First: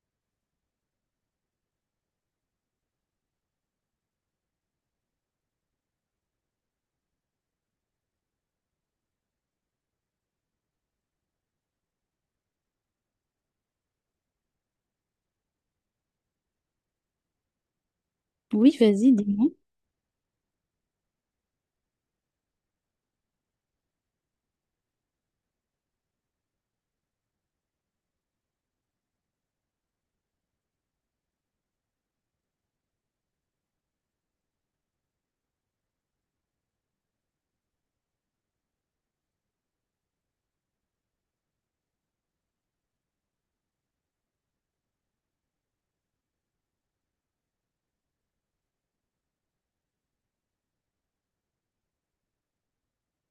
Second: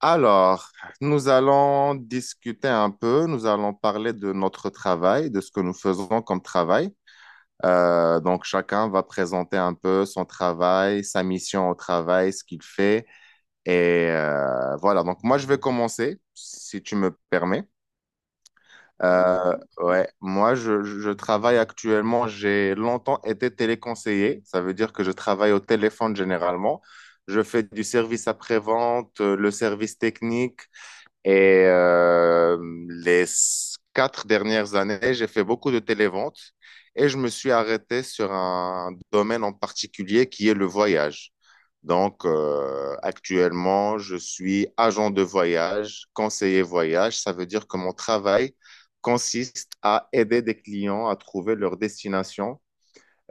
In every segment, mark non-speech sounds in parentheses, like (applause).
Alors, nous allons discuter un peu, nous allons parler de notre travail, de ce que nous faisons comme travail. Donc, chacun va présenter un peu son travail, sa mission au travail, ce qu'il fait. Et voilà, donc moi, je vais commencer, si tu me permets. Oui, vas-y, dis-moi. Ouais, moi, je travaille actuellement, j'ai longtemps été téléconseiller, ça veut dire que je travaille au téléphone généralement. Je fais du service après-vente, le service technique. Et les quatre dernières années, j'ai fait beaucoup de télévente et je me suis arrêté sur un domaine en particulier qui est le voyage. Donc, actuellement, je suis agent de voyage, conseiller voyage. Ça veut dire que mon travail consiste à aider des clients à trouver leur destination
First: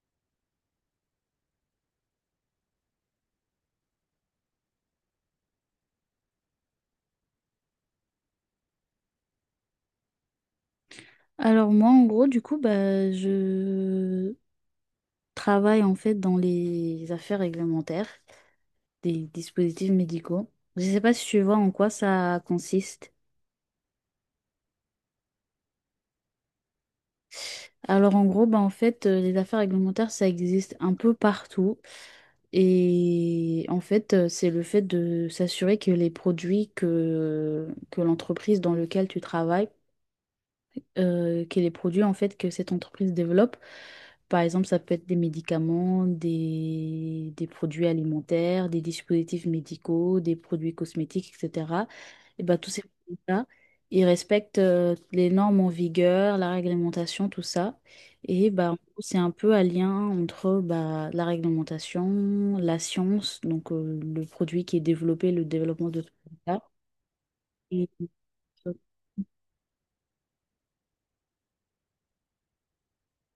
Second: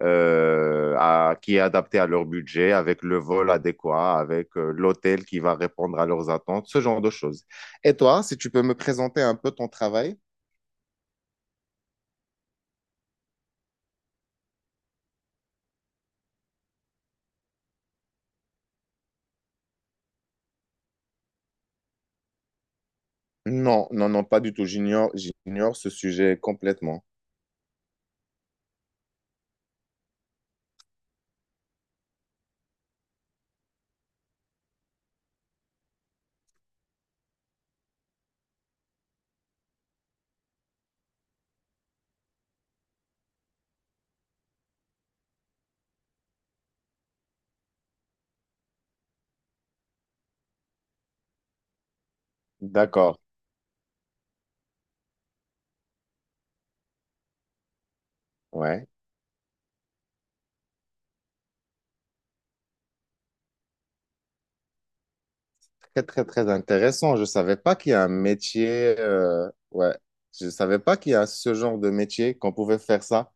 qui est adapté à leur budget, avec le vol adéquat, avec l'hôtel qui va répondre à leurs attentes, ce genre de choses. Et toi, si tu peux me présenter un peu ton travail? Alors moi, en gros, du coup, bah, je travaille en fait dans les affaires réglementaires des dispositifs médicaux. Je ne sais pas si tu vois en quoi ça consiste. Non, non, non, pas du tout. J'ignore, j'ignore ce sujet complètement. Alors en gros, bah, en fait, les affaires réglementaires, ça existe un peu partout. Et en fait, c'est le fait de s'assurer que les produits que l'entreprise dans laquelle tu travailles que les produits en fait que cette entreprise développe. Par exemple, ça peut être des médicaments, des produits alimentaires, des dispositifs médicaux, des produits cosmétiques, etc. Et ben, tous ces D'accord. produits-là, ils respectent les normes en vigueur, la réglementation, tout ça. Et bah, en Ouais. gros, c'est un peu un lien entre bah, la réglementation, la science, donc le produit qui est développé, le développement de Très, tout très, très ça. intéressant. Je savais pas et qu'il y a un métier. Ouais. Je savais pas qu'il y a ce genre de métier qu'on pouvait faire ça.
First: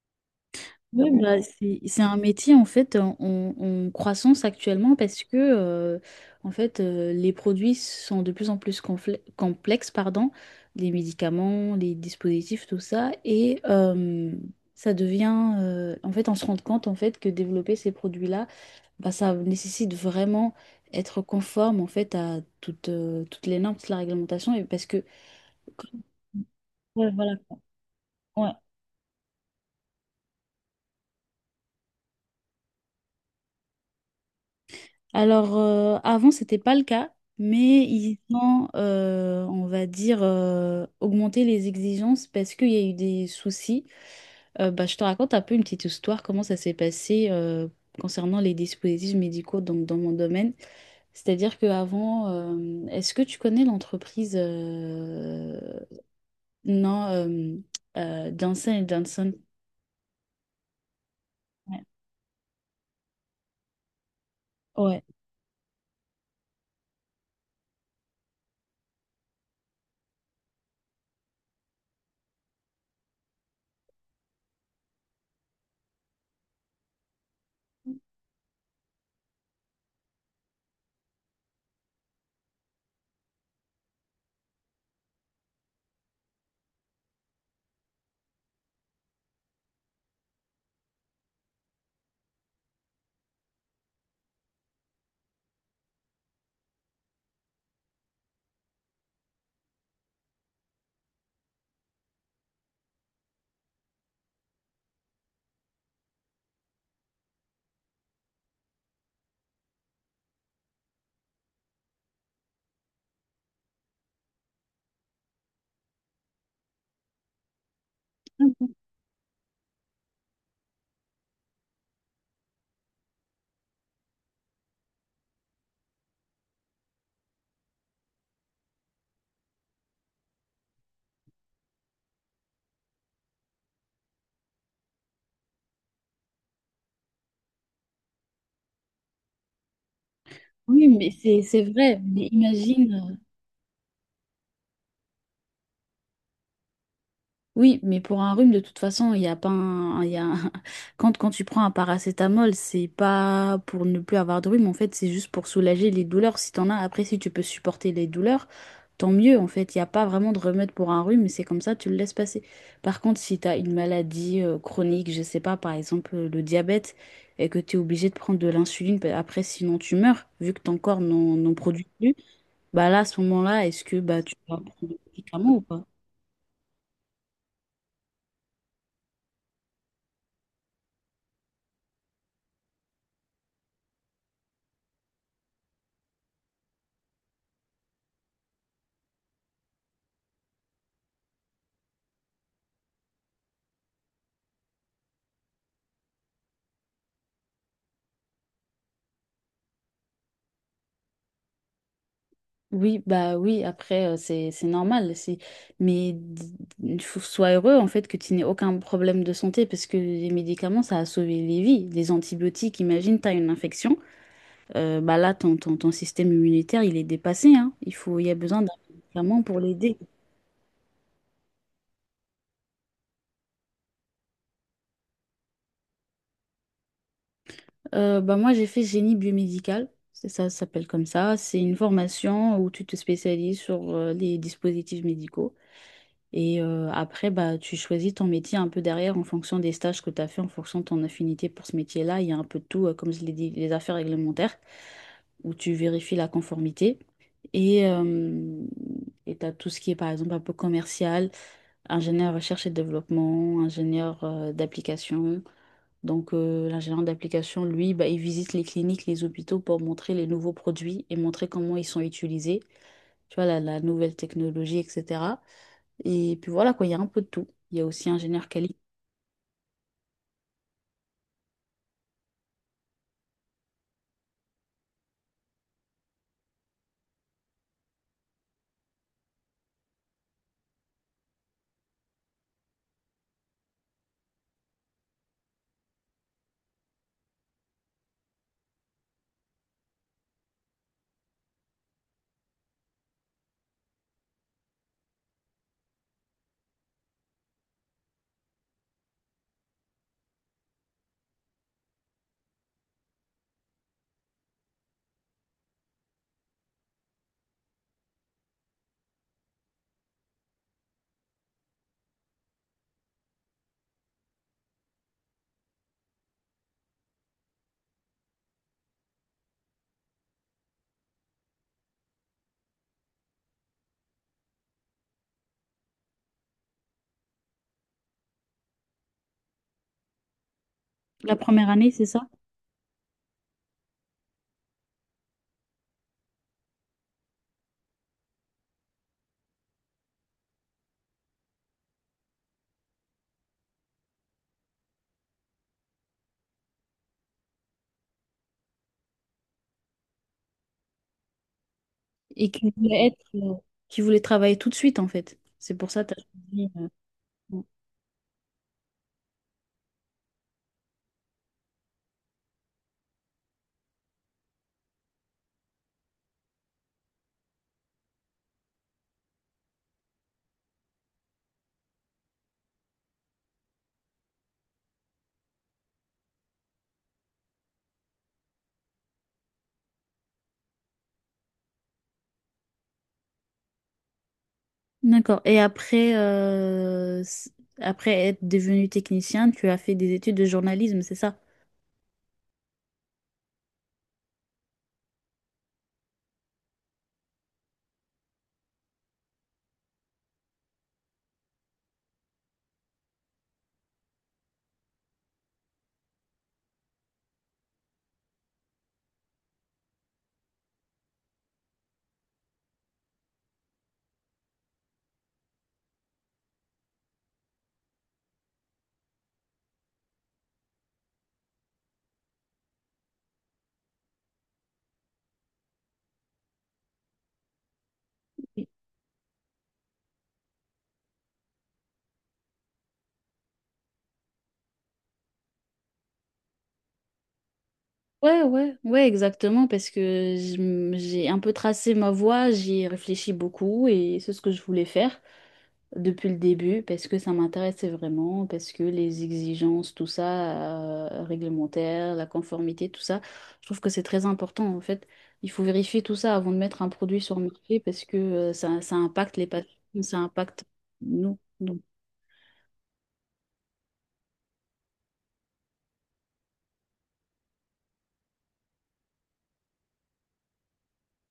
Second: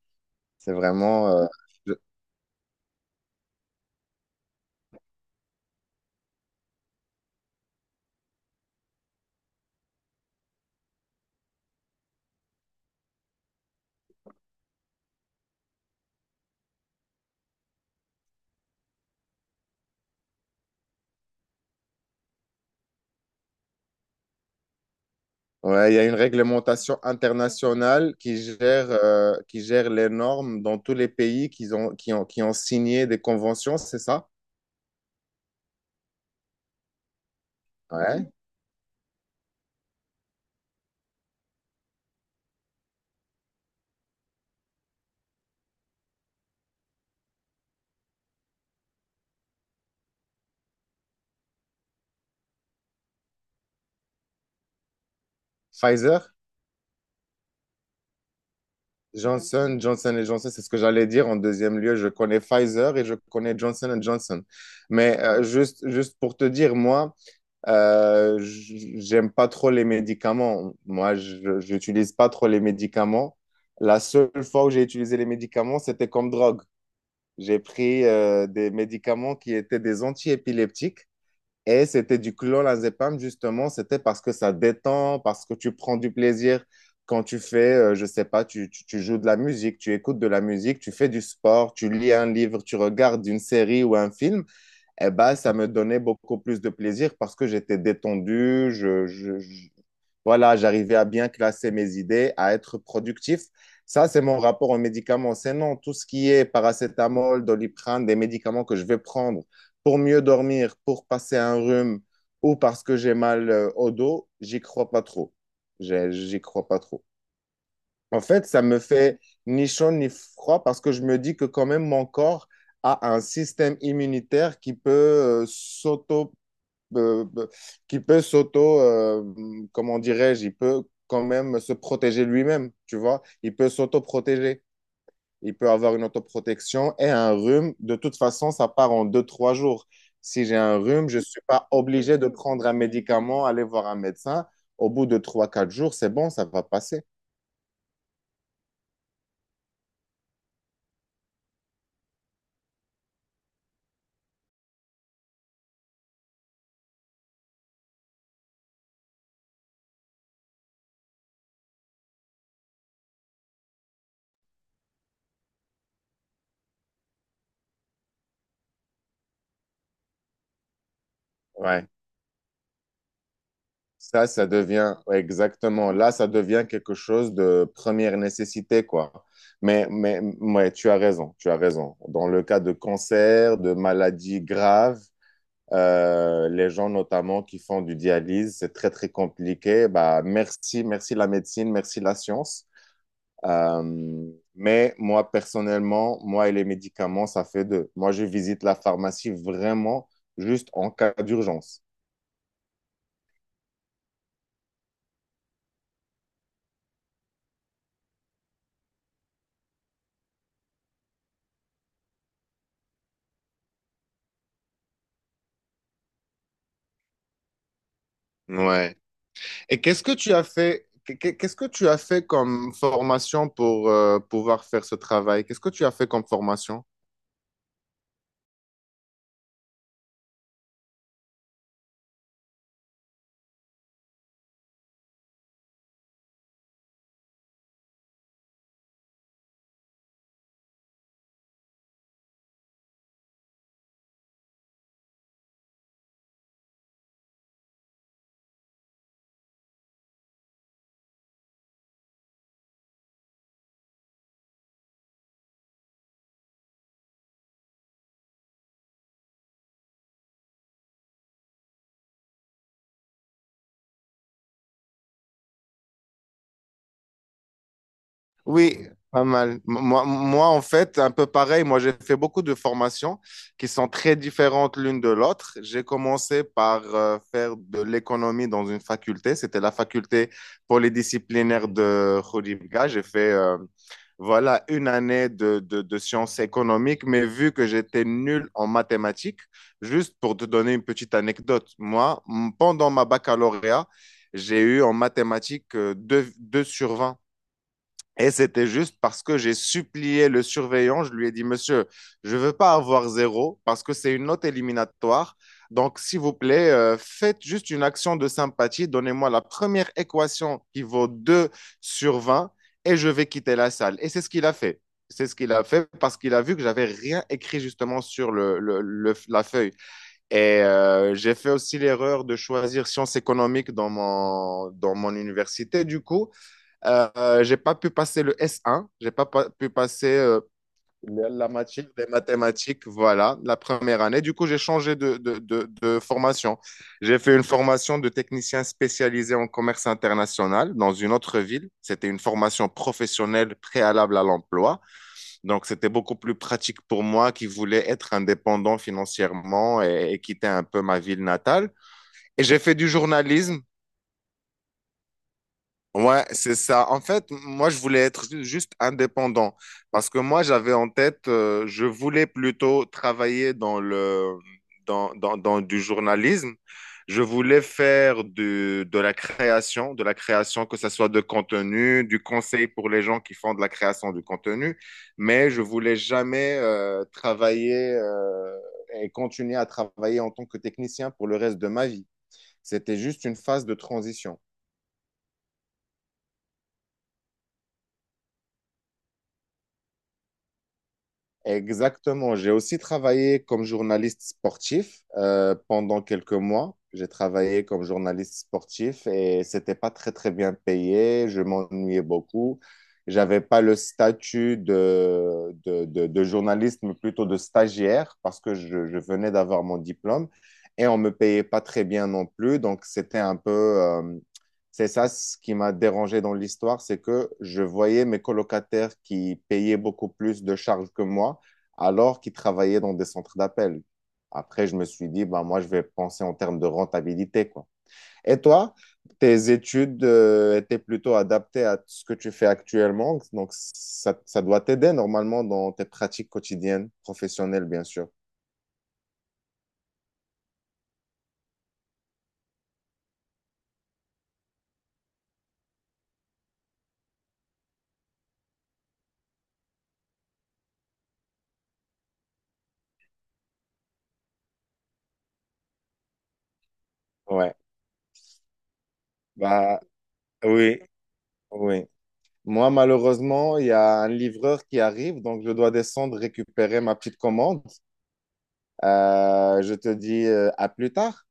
C'est Oui, vraiment. bah, c'est un métier en fait en croissance actuellement parce que en fait les produits sont de plus en plus complexes, pardon, les médicaments, les dispositifs, tout ça, et ça devient en fait on se rend compte en fait que développer ces produits-là, bah, ça nécessite vraiment être conforme en fait à toutes les normes, toute la réglementation, et parce que... Ouais, il y a une réglementation Ouais, voilà. internationale Ouais. Qui gère les normes dans tous les pays qui ont, qui ont signé des conventions, c'est ça? Alors, avant, c'était pas le cas, mais ils Ouais. ont, on va dire, augmenté les exigences parce qu'il y a eu des soucis. Bah, je te raconte un peu une petite histoire, comment ça s'est passé concernant les dispositifs médicaux donc, dans mon domaine. C'est-à-dire qu'avant, est-ce que tu connais l'entreprise Pfizer, non, Johnson Johnson? Johnson, Johnson Johnson, c'est ce que j'allais dire en deuxième Ouais. lieu. Je connais Pfizer et je connais Johnson Johnson. Ouais. Mais juste pour te dire, moi, j'aime pas trop les médicaments. Moi, je j'utilise pas trop les médicaments. La seule fois où j'ai utilisé les médicaments, c'était comme drogue. J'ai pris des médicaments qui étaient des antiépileptiques et c'était du clonazepam justement. C'était parce que ça détend, parce que tu prends du plaisir quand tu fais, je sais pas, tu joues de la musique, tu écoutes de la musique, tu fais du sport, tu lis un livre, tu regardes une série ou un film. Eh ben, ça me donnait beaucoup plus de plaisir parce que j'étais détendu, voilà, j'arrivais à bien classer mes idées, à être productif. Ça, c'est mon rapport aux médicaments. C'est non, tout ce qui est paracétamol, doliprane, des médicaments que je vais prendre pour mieux dormir, pour passer un rhume ou parce que j'ai mal au dos, j'y crois pas trop. J'y crois pas trop. En fait, ça me fait ni chaud ni froid parce que je me dis que quand même mon corps a un système immunitaire qui peut s'auto, euh, qui peut s'auto, euh, comment dirais-je, il peut quand même se protéger lui-même, tu vois. Il peut s'auto-protéger. Il peut avoir une autoprotection et un rhume. De toute façon, ça part en deux, trois jours. Si j'ai un Oui, rhume, mais je ne suis c'est pas vrai. obligé Mais de prendre un imagine. Médicament, aller voir un médecin. Au bout de trois, quatre jours, c'est bon, ça va passer. Oui, mais pour un rhume, de toute façon, il y a pas un, il y a un- (laughs) Quand, quand tu prends un paracétamol, c'est pas pour ne plus avoir de rhume, en fait, c'est juste pour soulager les douleurs. Si t'en as, après, si tu peux supporter les douleurs, tant mieux, en fait. Il n'y a pas vraiment de remède pour un rhume, c'est comme ça, tu le laisses passer. Par contre, si t'as une maladie chronique, je sais pas, par exemple, le diabète, et que tu es obligé de prendre de l'insuline, bah, après, sinon tu meurs, vu que ton corps n'en produit Ouais. plus, bah là, à ce moment-là, est-ce que bah, Ça, tu ça vas prendre devient, des ouais, médicaments ou pas? exactement, là, ça devient quelque chose de première nécessité, quoi. Mais, ouais, tu as raison, tu as raison. Dans le cas de cancer, de maladies graves, les gens notamment qui font du dialyse, c'est très, très compliqué. Bah, merci, merci la médecine, merci la science. Euh, mais moi, personnellement, moi et les médicaments, ça fait deux. Moi, je visite la pharmacie vraiment juste en cas d'urgence. Oui, bah oui, après, c'est normal. C'est... Mais il faut sois heureux, en fait, que tu n'aies aucun problème de santé, parce que les médicaments, ça a sauvé les vies. Les antibiotiques, imagine, tu as une infection, bah là, ton système immunitaire, il est dépassé, hein. Il faut, il y a besoin d'un Ouais. médicament pour Et l'aider. qu'est-ce que tu as fait, qu'est-ce que tu as fait comme formation pour pouvoir faire ce travail? Qu'est-ce que tu as fait comme formation? Bah moi, j'ai fait génie biomédical, c'est ça, ça s'appelle comme ça. C'est une formation où tu te spécialises sur les dispositifs médicaux. Et après, bah, tu choisis ton métier un peu derrière en fonction des stages que tu as fait, en fonction de ton affinité pour ce métier-là. Il y a un peu de tout, comme je l'ai dit, les affaires réglementaires, où tu vérifies la conformité. Et euh, et tu as tout ce qui est, par exemple, un peu commercial, ingénieur recherche et développement, ingénieur d'application. Donc, l'ingénieur d'application, lui, bah, il visite les cliniques, les hôpitaux pour montrer les nouveaux produits et montrer comment ils sont utilisés, tu vois, la nouvelle technologie, etc. Et puis voilà, quoi, il y a un peu de tout. Il y a aussi ingénieur qualité. Oui, pas mal. Moi, en fait, un peu pareil. Moi, j'ai fait beaucoup de formations qui sont très différentes l'une de l'autre. J'ai commencé par faire de l'économie dans une faculté. C'était la faculté polydisciplinaire de Khouribga. J'ai fait voilà, une année de sciences économiques, mais vu que j'étais nul en mathématiques, juste pour te donner une petite anecdote, moi, pendant ma baccalauréat, j'ai eu en mathématiques 2, 2 sur 20. Et c'était juste parce que j'ai supplié le surveillant. Je lui ai dit, Monsieur, je veux pas avoir zéro parce que c'est une note éliminatoire. Donc, s'il vous plaît, faites juste une action de sympathie. Donnez-moi la première équation qui vaut 2/20 et je vais quitter la salle. Et c'est ce qu'il a fait. C'est ce qu'il a fait parce qu'il a vu que j'avais rien écrit justement sur la feuille. Et j'ai fait aussi l'erreur de choisir sciences économiques dans mon université, du coup. J'ai pas pu passer le S1, j'ai pas pu passer la La la première matière année, c'est des ça? mathématiques, voilà, la première année. Du coup, j'ai changé de formation. J'ai fait une formation de technicien spécialisé en commerce international dans une autre ville. C'était une formation professionnelle préalable à l'emploi. Donc, c'était beaucoup plus pratique pour moi qui voulais être indépendant financièrement et quitter un peu ma ville natale. Et Et j'ai qui fait du voulait être, journalisme. qui voulait travailler tout de suite, en fait. C'est pour ça que tu as Ouais, c'est choisi. ça. En fait, Ouais. moi, je voulais être juste indépendant parce que moi, j'avais en tête, je voulais plutôt travailler dans le, dans, dans, dans du journalisme. Je voulais faire de la création, que ce soit de contenu, du conseil pour les gens qui font de la création du contenu, mais je voulais jamais travailler et continuer à travailler en tant que technicien pour le reste de ma vie. C'était juste une phase de transition. D'accord. Et après, après être devenu technicien, tu as fait des études de journalisme, c'est ça? Exactement. J'ai aussi travaillé comme journaliste sportif pendant quelques mois. J'ai travaillé comme journaliste sportif et c'était pas très très bien payé. Je m'ennuyais beaucoup. J'avais pas le statut de journaliste, mais plutôt de stagiaire parce que je venais d'avoir mon diplôme et on me payait pas très bien non plus. Donc c'était un peu, c'est ça ce qui m'a dérangé dans l'histoire, c'est que je voyais mes colocataires qui payaient beaucoup plus de charges que moi, alors qu'ils travaillaient dans des centres d'appel. Après, je me suis dit, bah, moi, je vais penser en termes de rentabilité, quoi. Et toi, tes études, étaient plutôt adaptées à ce que tu fais actuellement, donc ça doit t'aider normalement dans tes pratiques quotidiennes, professionnelles, bien sûr. Ouais, ouais, ouais, exactement, parce que j'ai un peu tracé ma voie, j'y ai réfléchi beaucoup et c'est ce que je voulais faire depuis le début, parce que ça m'intéressait vraiment, parce que les exigences, tout ça, réglementaire, la conformité, tout ça, je trouve que c'est très important en fait. Il faut vérifier tout ça avant de mettre un produit sur le Ouais, marché parce que ça, ça impacte les patients, bah ça impacte oui, nous. Donc, oui. Moi, malheureusement, il y a un livreur qui arrive, donc je dois descendre récupérer ma petite commande. Je te dis à plus tard.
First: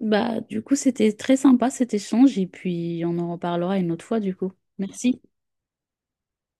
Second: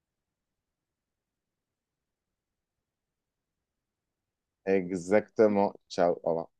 bah, du coup, c'était très sympa cet échange et puis on en reparlera une autre fois du coup. Merci. Exactement. Ciao. Au revoir.